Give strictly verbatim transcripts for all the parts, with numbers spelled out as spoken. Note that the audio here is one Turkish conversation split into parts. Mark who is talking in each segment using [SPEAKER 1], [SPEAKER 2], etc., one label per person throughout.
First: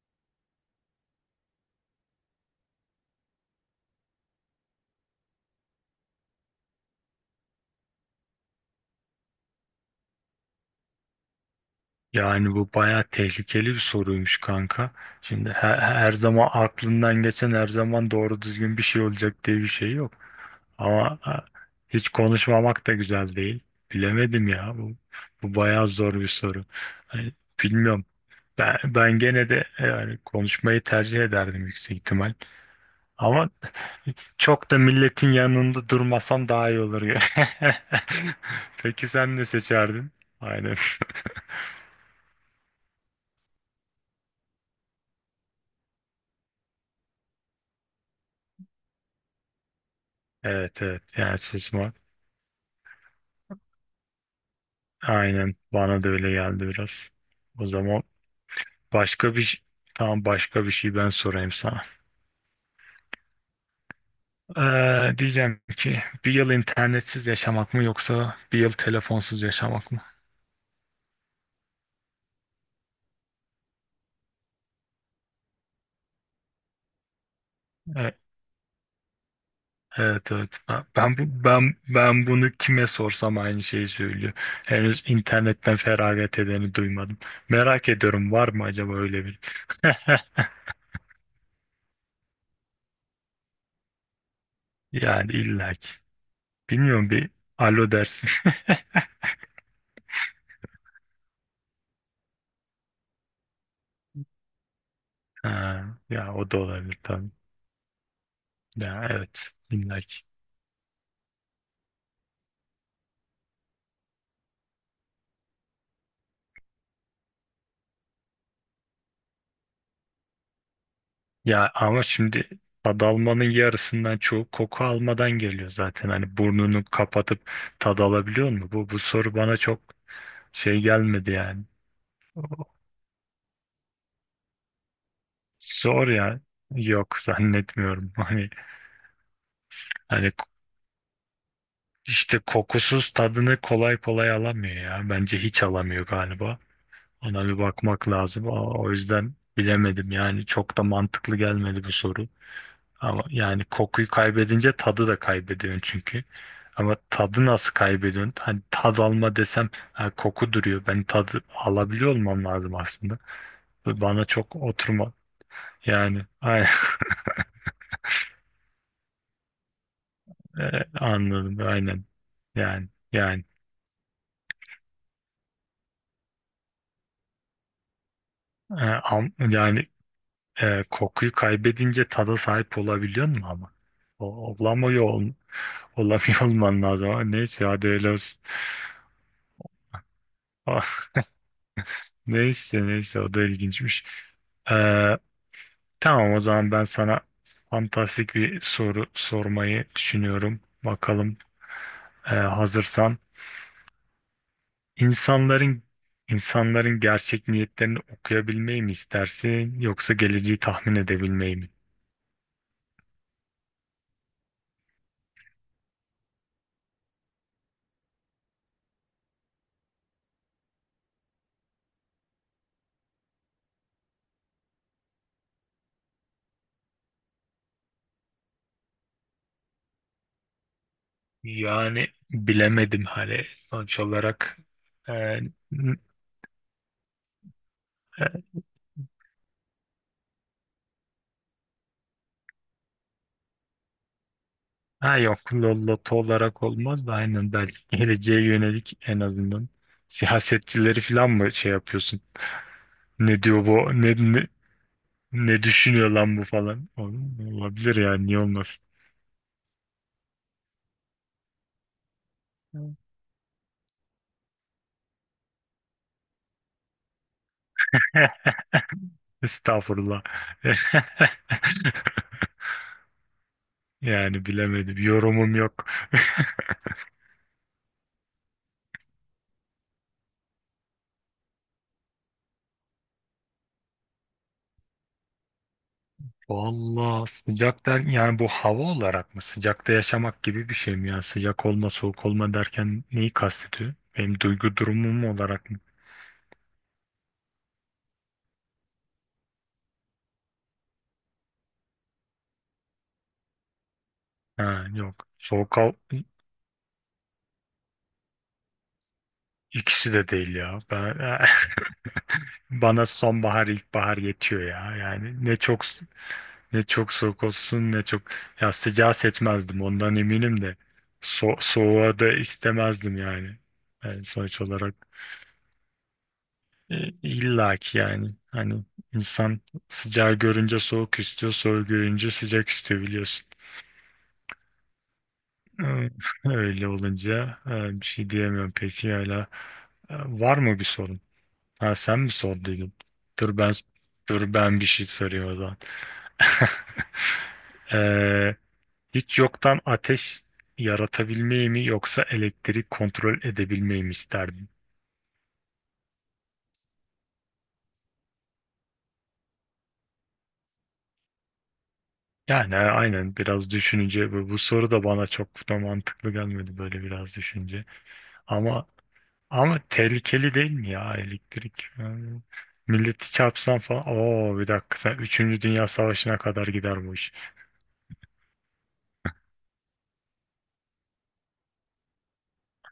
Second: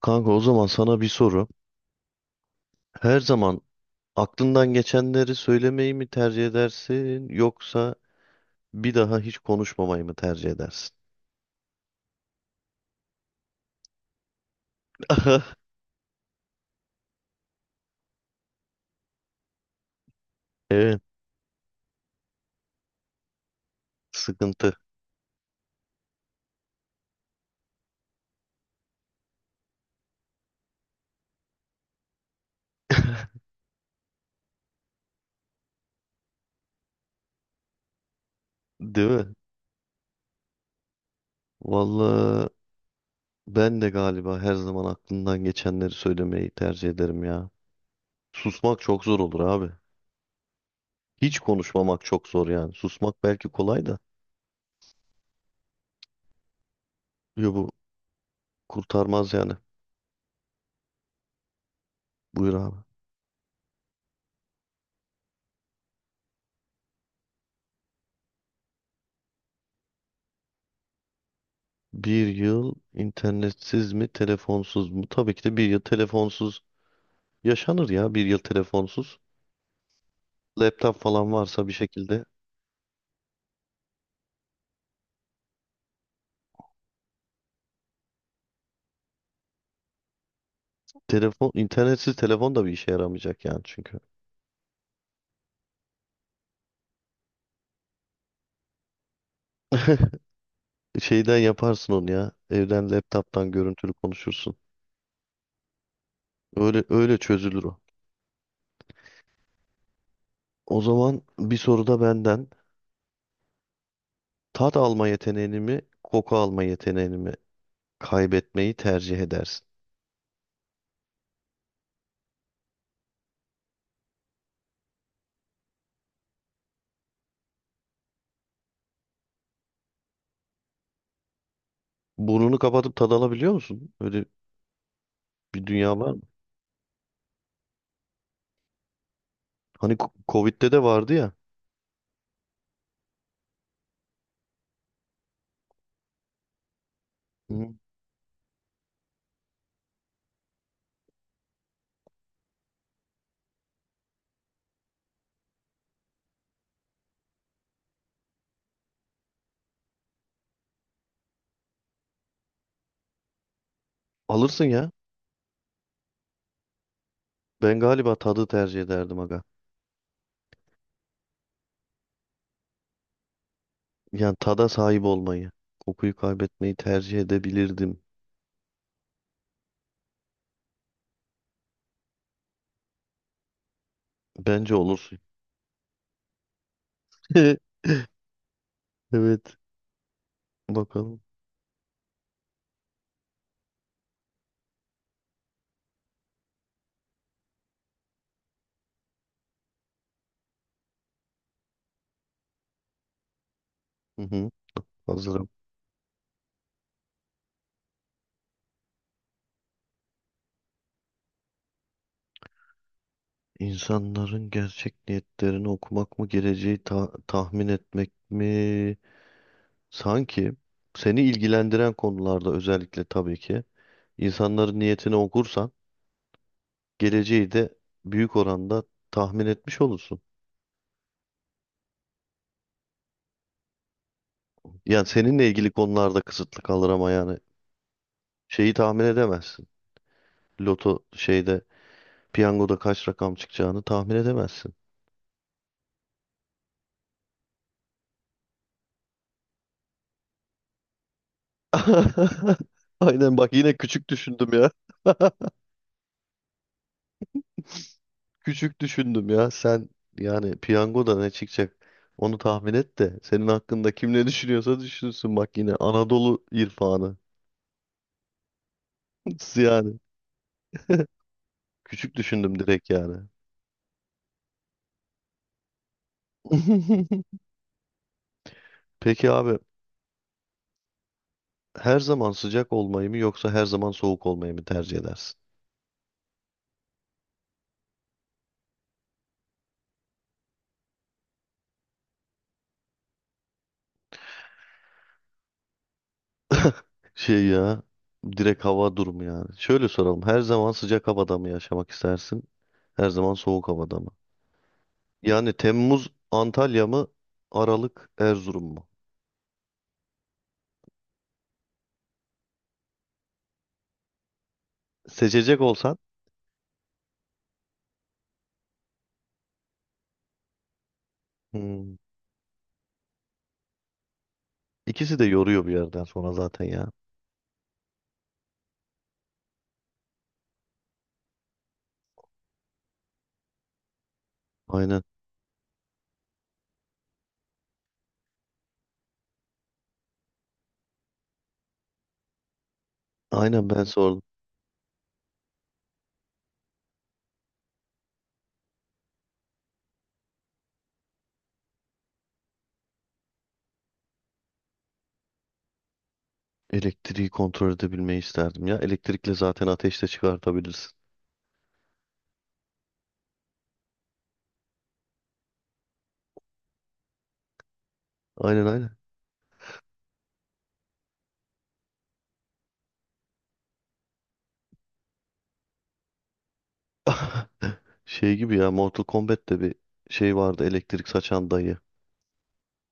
[SPEAKER 1] Kanka, o zaman sana bir soru. Her zaman aklından geçenleri söylemeyi mi tercih edersin, yoksa bir daha hiç konuşmamayı mı tercih edersin?
[SPEAKER 2] Yani bu bayağı tehlikeli bir soruymuş kanka. Şimdi her, her zaman aklından geçen her zaman doğru düzgün bir şey olacak diye bir şey yok.
[SPEAKER 1] Evet,
[SPEAKER 2] Ama ha, hiç konuşmamak da güzel değil. Bilemedim ya.
[SPEAKER 1] sıkıntı,
[SPEAKER 2] Bu, bu bayağı zor bir soru. Hani bilmiyorum. Ben, ben gene de e, yani konuşmayı tercih ederdim yüksek ihtimal. Ama çok da milletin yanında durmasam daha iyi olur ya. Peki
[SPEAKER 1] değil mi?
[SPEAKER 2] sen ne seçerdin? Aynen.
[SPEAKER 1] Vallahi ben de galiba her zaman aklından geçenleri söylemeyi tercih ederim ya. Susmak çok zor olur abi.
[SPEAKER 2] Evet, evet,
[SPEAKER 1] Hiç
[SPEAKER 2] yersiz var.
[SPEAKER 1] konuşmamak çok zor yani. Susmak belki kolay da.
[SPEAKER 2] Aynen bana da öyle geldi biraz.
[SPEAKER 1] Yo,
[SPEAKER 2] O
[SPEAKER 1] bu
[SPEAKER 2] zaman
[SPEAKER 1] kurtarmaz
[SPEAKER 2] başka bir
[SPEAKER 1] yani.
[SPEAKER 2] ş- tamam, başka bir şey ben sorayım sana.
[SPEAKER 1] Buyur abi.
[SPEAKER 2] Ee, diyeceğim ki bir yıl internetsiz yaşamak mı yoksa bir yıl telefonsuz yaşamak mı?
[SPEAKER 1] Bir yıl internetsiz mi, telefonsuz mu? Tabii ki de bir yıl telefonsuz. Yaşanır ya
[SPEAKER 2] E-
[SPEAKER 1] bir yıl telefonsuz.
[SPEAKER 2] Evet, evet,
[SPEAKER 1] Laptop
[SPEAKER 2] ben ben
[SPEAKER 1] falan
[SPEAKER 2] bu
[SPEAKER 1] varsa bir
[SPEAKER 2] ben
[SPEAKER 1] şekilde.
[SPEAKER 2] ben bunu kime sorsam aynı şeyi söylüyor. Henüz internetten feragat edeni duymadım. Merak ediyorum, var mı acaba öyle bir?
[SPEAKER 1] Telefon, internetsiz telefon da bir işe yaramayacak yani, çünkü.
[SPEAKER 2] Yani illaki. Bilmiyorum, bir alo dersin.
[SPEAKER 1] Şeyden yaparsın onu ya. Evden laptop'tan görüntülü konuşursun.
[SPEAKER 2] Ha, ya o da
[SPEAKER 1] Öyle
[SPEAKER 2] olabilir
[SPEAKER 1] öyle
[SPEAKER 2] tabii.
[SPEAKER 1] çözülür o.
[SPEAKER 2] Ya evet, illaki.
[SPEAKER 1] O zaman bir soru da benden. Tat alma yeteneğini mi, koku alma yeteneğini mi kaybetmeyi tercih edersin?
[SPEAKER 2] Ya ama şimdi tad almanın yarısından çoğu koku almadan geliyor zaten. Hani burnunu kapatıp tad alabiliyor mu? Bu, bu soru bana çok şey gelmedi yani.
[SPEAKER 1] Burnunu kapatıp tad alabiliyor musun? Öyle bir dünya
[SPEAKER 2] Zor
[SPEAKER 1] var mı?
[SPEAKER 2] ya. Yok, zannetmiyorum. Hani
[SPEAKER 1] Hani ko-
[SPEAKER 2] hani
[SPEAKER 1] Covid'de de vardı ya.
[SPEAKER 2] işte kokusuz tadını kolay kolay alamıyor ya. Bence hiç alamıyor galiba. Ona bir
[SPEAKER 1] Hı.
[SPEAKER 2] bakmak lazım. O o yüzden bilemedim yani, çok da mantıklı gelmedi bu soru. Ama yani kokuyu kaybedince tadı da kaybediyorsun çünkü. Ama tadı nasıl kaybediyorsun? Hani tad alma desem, ha, koku duruyor. Ben tadı alabiliyor olmam lazım aslında. Ve bana çok
[SPEAKER 1] Alırsın ya.
[SPEAKER 2] oturma. Yani aynen.
[SPEAKER 1] Ben galiba tadı tercih ederdim aga.
[SPEAKER 2] E, anladım, aynen. Yani yani
[SPEAKER 1] Yani tada sahip olmayı, kokuyu kaybetmeyi tercih edebilirdim.
[SPEAKER 2] e, am- yani e, kokuyu kaybedince tada sahip olabiliyor mu ama? O,
[SPEAKER 1] Bence
[SPEAKER 2] olamıyor,
[SPEAKER 1] olur.
[SPEAKER 2] ol, olamıyor olman lazım. Ama neyse, hadi öyle olsun.
[SPEAKER 1] Evet, bakalım.
[SPEAKER 2] Neyse neyse, o da ilginçmiş. E, Tamam, o zaman ben sana fantastik bir soru sormayı düşünüyorum. Bakalım, e, hazırsan.
[SPEAKER 1] Hı hı, hazırım.
[SPEAKER 2] İnsanların insanların gerçek niyetlerini okuyabilmeyi mi istersin yoksa geleceği tahmin edebilmeyi mi?
[SPEAKER 1] İnsanların gerçek niyetlerini okumak mı, geleceği ta- tahmin etmek mi? Sanki seni ilgilendiren konularda özellikle, tabii ki insanların niyetini okursan geleceği de büyük oranda tahmin etmiş olursun.
[SPEAKER 2] Yani bilemedim, hani sonuç olarak
[SPEAKER 1] Yani
[SPEAKER 2] e,
[SPEAKER 1] seninle ilgili
[SPEAKER 2] n-
[SPEAKER 1] konularda kısıtlı kalır ama yani
[SPEAKER 2] e,
[SPEAKER 1] şeyi tahmin edemezsin. Loto şeyde, piyangoda kaç rakam çıkacağını tahmin edemezsin.
[SPEAKER 2] ha yok, lo- loto olarak olmaz da aynen, belki geleceğe yönelik en azından siyasetçileri falan mı şey yapıyorsun?
[SPEAKER 1] Aynen,
[SPEAKER 2] Ne
[SPEAKER 1] bak
[SPEAKER 2] diyor
[SPEAKER 1] yine
[SPEAKER 2] bu?
[SPEAKER 1] küçük
[SPEAKER 2] Ne, ne-
[SPEAKER 1] düşündüm ya.
[SPEAKER 2] Ne düşünüyor lan bu falan. Oğlum, olabilir yani, niye
[SPEAKER 1] Küçük
[SPEAKER 2] olmasın.
[SPEAKER 1] düşündüm ya. Sen yani piyangoda ne çıkacak, onu tahmin et de senin hakkında kim ne düşünüyorsa düşünsün. Bak yine Anadolu irfanı. Yani
[SPEAKER 2] Estağfurullah.
[SPEAKER 1] küçük düşündüm direkt yani.
[SPEAKER 2] Yani bilemedim. Yorumum yok.
[SPEAKER 1] Peki abi, her zaman sıcak olmayı mı yoksa her zaman soğuk olmayı mı tercih edersin?
[SPEAKER 2] Vallahi sıcak der yani, bu hava olarak mı? Sıcakta yaşamak gibi bir şey mi? Yani sıcak olma soğuk olma derken neyi kastediyor? Benim duygu durumum olarak mı?
[SPEAKER 1] Şey ya, direkt hava durumu yani. Şöyle soralım. Her zaman sıcak havada mı yaşamak istersin? Her zaman soğuk havada mı?
[SPEAKER 2] Ha, yok.
[SPEAKER 1] Yani
[SPEAKER 2] Soğuk al
[SPEAKER 1] Temmuz Antalya mı? Aralık Erzurum mu?
[SPEAKER 2] ikisi de değil ya. Ben... Bana sonbahar ilkbahar yetiyor ya. Yani ne
[SPEAKER 1] Seçecek
[SPEAKER 2] çok
[SPEAKER 1] olsan.
[SPEAKER 2] Ne çok soğuk olsun, ne çok, ya sıcağı seçmezdim ondan eminim de so
[SPEAKER 1] Hmm,
[SPEAKER 2] soğuğa da istemezdim yani. Yani sonuç olarak
[SPEAKER 1] ikisi de yoruyor bir yerden sonra zaten ya.
[SPEAKER 2] e, illa ki yani, hani insan sıcağı görünce soğuk istiyor, soğuğu görünce sıcak istiyor, biliyorsun.
[SPEAKER 1] Aynen.
[SPEAKER 2] Ee, Öyle olunca e, bir şey diyemiyorum, peki hala e, var mı bir sorun? Ha, sen mi sorduydun? Dur
[SPEAKER 1] Aynen,
[SPEAKER 2] ben
[SPEAKER 1] ben sordum.
[SPEAKER 2] Dur ben bir şey soruyorum o zaman. Ee, Hiç yoktan ateş yaratabilmeyi mi yoksa elektrik kontrol edebilmeyi mi isterdin?
[SPEAKER 1] Elektriği kontrol edebilmeyi isterdim ya. Elektrikle zaten ateş de çıkartabilirsin.
[SPEAKER 2] Yani a- aynen, biraz düşününce bu, bu soru da bana çok da mantıklı gelmedi böyle, biraz düşünce.
[SPEAKER 1] Aynen
[SPEAKER 2] Ama
[SPEAKER 1] aynen.
[SPEAKER 2] Ama tehlikeli değil mi ya elektrik? Yani milleti çarpsan falan. Oo, bir dakika, sen üçüncü Dünya Savaşı'na kadar gider bu iş.
[SPEAKER 1] Şey gibi ya, Mortal Kombat'te bir şey vardı, elektrik saçan dayı.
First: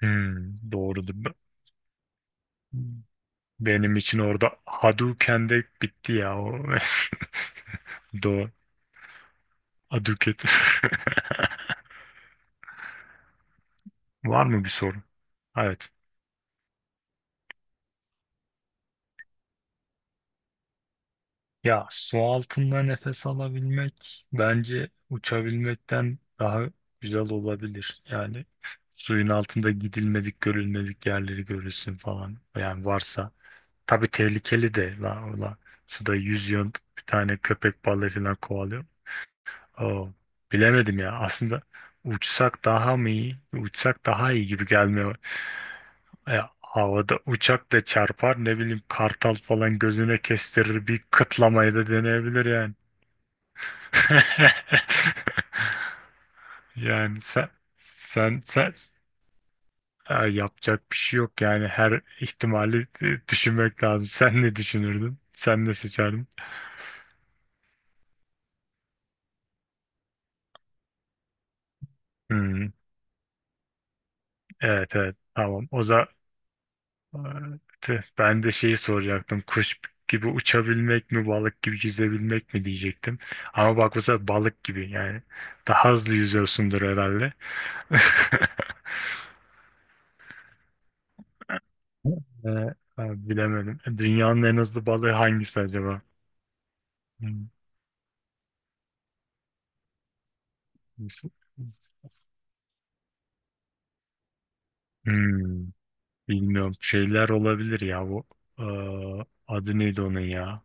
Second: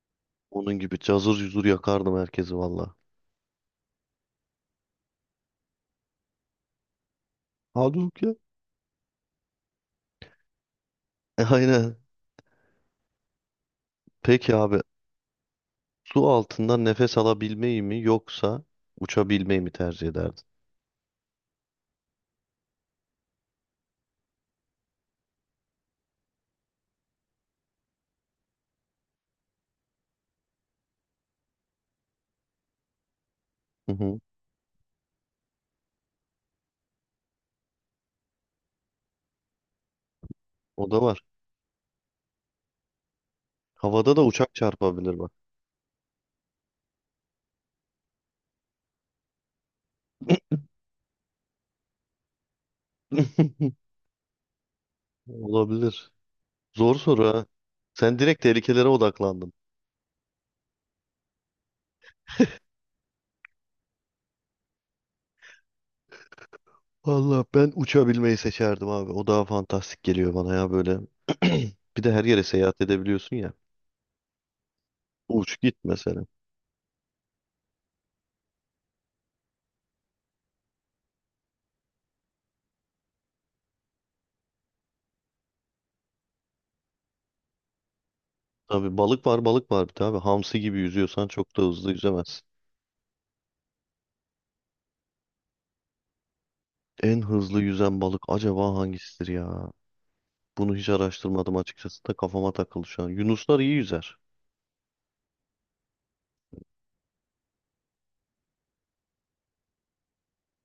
[SPEAKER 2] Hmm,
[SPEAKER 1] Onun gibi
[SPEAKER 2] doğrudur.
[SPEAKER 1] cazır
[SPEAKER 2] Be-
[SPEAKER 1] cuzur yakardım herkesi valla.
[SPEAKER 2] Benim için orada Hadouken de bitti ya. O.
[SPEAKER 1] Halbuki ya.
[SPEAKER 2] Doğru. Hadouken.
[SPEAKER 1] E, Aynen.
[SPEAKER 2] Var
[SPEAKER 1] Peki
[SPEAKER 2] mı bir
[SPEAKER 1] abi,
[SPEAKER 2] sorun? Evet.
[SPEAKER 1] su altından nefes alabilmeyi mi yoksa uçabilmeyi mi tercih ederdin?
[SPEAKER 2] Ya su altında nefes alabilmek bence uçabilmekten daha güzel olabilir. Yani suyun altında gidilmedik, görülmedik yerleri görürsün falan. Yani varsa.
[SPEAKER 1] Hı
[SPEAKER 2] Tabii
[SPEAKER 1] hı.
[SPEAKER 2] tehlikeli de la ola. Suda yüzüyorsun, bir tane köpek balığı falan kovalıyor. Oo,
[SPEAKER 1] O da
[SPEAKER 2] bilemedim ya.
[SPEAKER 1] var.
[SPEAKER 2] Aslında uçsak daha mı iyi? Uçsak
[SPEAKER 1] Havada da
[SPEAKER 2] daha iyi
[SPEAKER 1] uçak
[SPEAKER 2] gibi gelmeye...
[SPEAKER 1] çarpabilir bak.
[SPEAKER 2] E, havada uçak da çarpar, ne bileyim, kartal falan gözüne kestirir bir kıtlamayı da deneyebilir yani.
[SPEAKER 1] Olabilir. Zor
[SPEAKER 2] Yani
[SPEAKER 1] soru ha.
[SPEAKER 2] sen
[SPEAKER 1] Sen direkt
[SPEAKER 2] sen sen
[SPEAKER 1] tehlikelere odaklandın.
[SPEAKER 2] e, yapacak bir şey yok yani, her ihtimali e, düşünmek lazım. Sen ne düşünürdün? Sen ne seçerdin?
[SPEAKER 1] Valla ben uçabilmeyi seçerdim abi. O daha fantastik geliyor bana ya böyle. Bir de her yere
[SPEAKER 2] Hmm,
[SPEAKER 1] seyahat edebiliyorsun ya.
[SPEAKER 2] evet, evet,
[SPEAKER 1] Uç
[SPEAKER 2] tamam.
[SPEAKER 1] git
[SPEAKER 2] O.
[SPEAKER 1] mesela.
[SPEAKER 2] Aa, tüh, ben de şeyi soracaktım. Kuş gibi uçabilmek mi, balık gibi yüzebilmek mi diyecektim. Ama bak, bu sefer balık gibi yani. Daha hızlı yüzüyorsundur herhalde.
[SPEAKER 1] Tabii, balık var balık var bir de abi. Hamsi gibi yüzüyorsan çok da hızlı yüzemezsin.
[SPEAKER 2] Ee, e, Bilemedim. Dünyanın en hızlı balığı hangisi acaba?
[SPEAKER 1] En
[SPEAKER 2] Hmm,
[SPEAKER 1] hızlı yüzen balık acaba hangisidir ya? Bunu hiç araştırmadım açıkçası da kafama takıldı şu an. Yunuslar iyi yüzer.
[SPEAKER 2] hmm, bilmiyorum. Şeyler olabilir ya bu. Ee, Adı neydi onun ya?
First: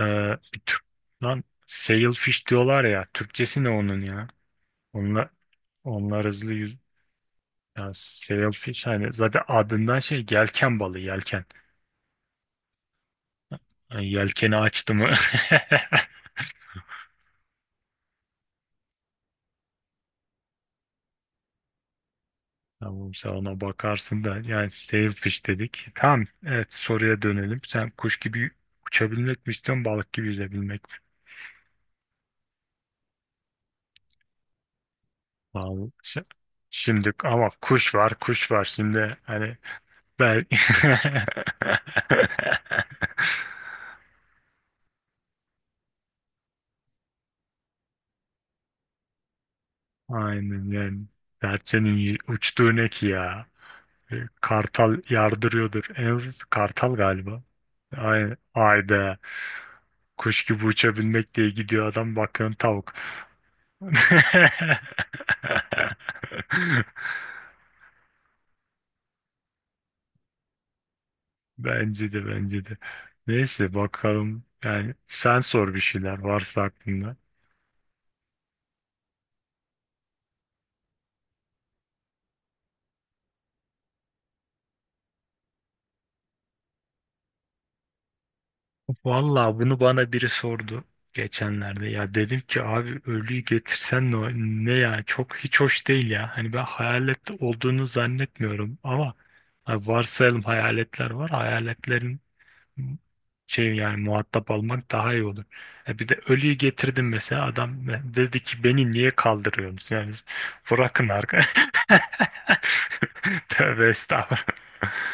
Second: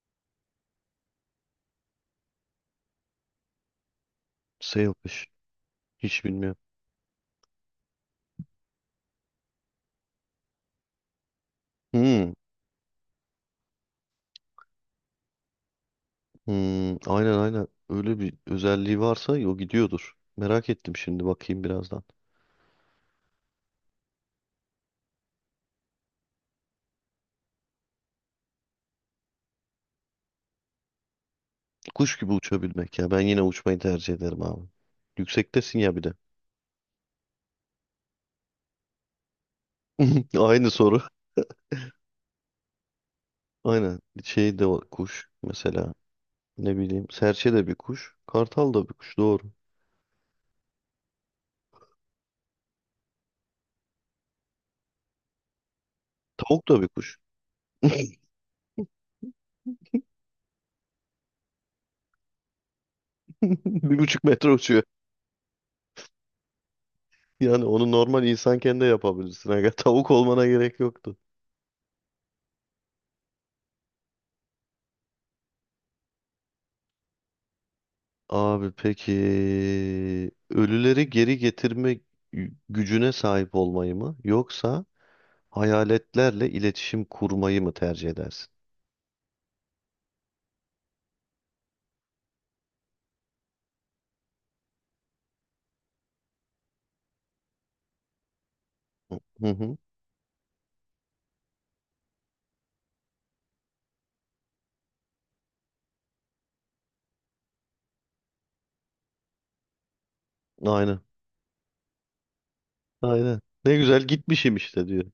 [SPEAKER 2] Ee, Bir tür... Lan sailfish diyorlar ya. Türkçesi ne onun ya?
[SPEAKER 1] Sailfish.
[SPEAKER 2] Onlar,
[SPEAKER 1] Hiç
[SPEAKER 2] Onlar hızlı
[SPEAKER 1] bilmiyorum.
[SPEAKER 2] yüz... Ya sailfish, hani zaten adından şey, yelken balığı, yelken.
[SPEAKER 1] Hmm,
[SPEAKER 2] Yani yelkeni açtı mı?
[SPEAKER 1] hmm, aynen aynen. Öyle bir özelliği varsa o gidiyordur. Merak ettim, şimdi bakayım birazdan.
[SPEAKER 2] Tamam, sen ona bakarsın da yani, sailfish dedik. Tamam, evet, soruya dönelim. Sen kuş gibi uçabilmek mi istiyorsun, balık gibi yüzebilmek mi?
[SPEAKER 1] Kuş gibi uçabilmek ya. Ben yine uçmayı tercih ederim abi. Yüksektesin
[SPEAKER 2] Vallahi
[SPEAKER 1] ya bir de.
[SPEAKER 2] şi- Şimdi ama kuş var kuş var şimdi, hani ben
[SPEAKER 1] Aynı soru. Aynen. Şey de var, kuş mesela. Ne bileyim. Serçe de bir kuş. Kartal da bir kuş. Doğru.
[SPEAKER 2] aynen yani, serçenin y- uçtuğu ne ki ya? E, Kartal yardırıyordur. En az
[SPEAKER 1] Tavuk da bir
[SPEAKER 2] kartal
[SPEAKER 1] kuş.
[SPEAKER 2] galiba. Aynen. Ayda. Kuş gibi uçabilmek diye gidiyor adam, bakıyorsun tavuk.
[SPEAKER 1] Bir buçuk metre uçuyor. Yani onu normal insanken de yapabilirsin aga. Tavuk olmana gerek yoktu.
[SPEAKER 2] Bence de bence de. Neyse, bakalım. Yani sen sor, bir şeyler varsa aklında.
[SPEAKER 1] Abi peki, ölüleri geri getirme gü- gücüne sahip olmayı mı yoksa hayaletlerle iletişim kurmayı mı tercih edersin?
[SPEAKER 2] Vallahi bunu bana biri sordu geçenlerde. Ya dedim ki abi, ölüyü getirsen ne, ne ya, çok hiç hoş değil ya. Hani ben hayalet olduğunu zannetmiyorum ama
[SPEAKER 1] Hı hı.
[SPEAKER 2] hani varsayalım hayaletler var. Hayaletlerin şey, yani muhatap almak daha iyi olur. E bir de ölüyü getirdim mesela, adam dedi ki beni niye kaldırıyorsunuz? Yani
[SPEAKER 1] Aynen.
[SPEAKER 2] bırakın arka.
[SPEAKER 1] Aynen. Ne
[SPEAKER 2] Tövbe
[SPEAKER 1] güzel
[SPEAKER 2] estağfurullah.
[SPEAKER 1] gitmişim işte diyor.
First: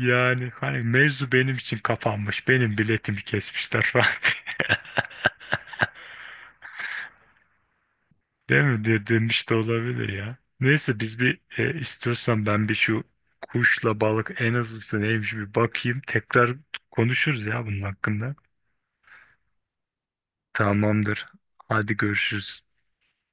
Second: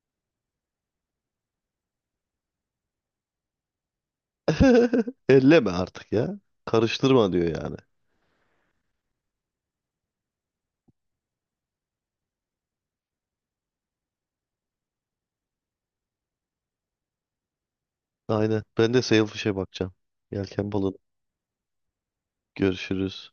[SPEAKER 2] Yani hani mevzu benim için kapanmış. Benim biletimi kesmişler falan.
[SPEAKER 1] Elleme artık ya. Karıştırma diyor yani.
[SPEAKER 2] Değil mi? De, demiş de olabilir ya. Neyse, biz bir, e, istiyorsan ben bir şu kuşla balık en azısı neymiş bir bakayım. Tekrar konuşuruz ya bunun hakkında.
[SPEAKER 1] Aynen. Ben de Sailfish'e bakacağım. Yelken balığına.
[SPEAKER 2] Tamamdır. Hadi, görüşürüz.
[SPEAKER 1] Görüşürüz.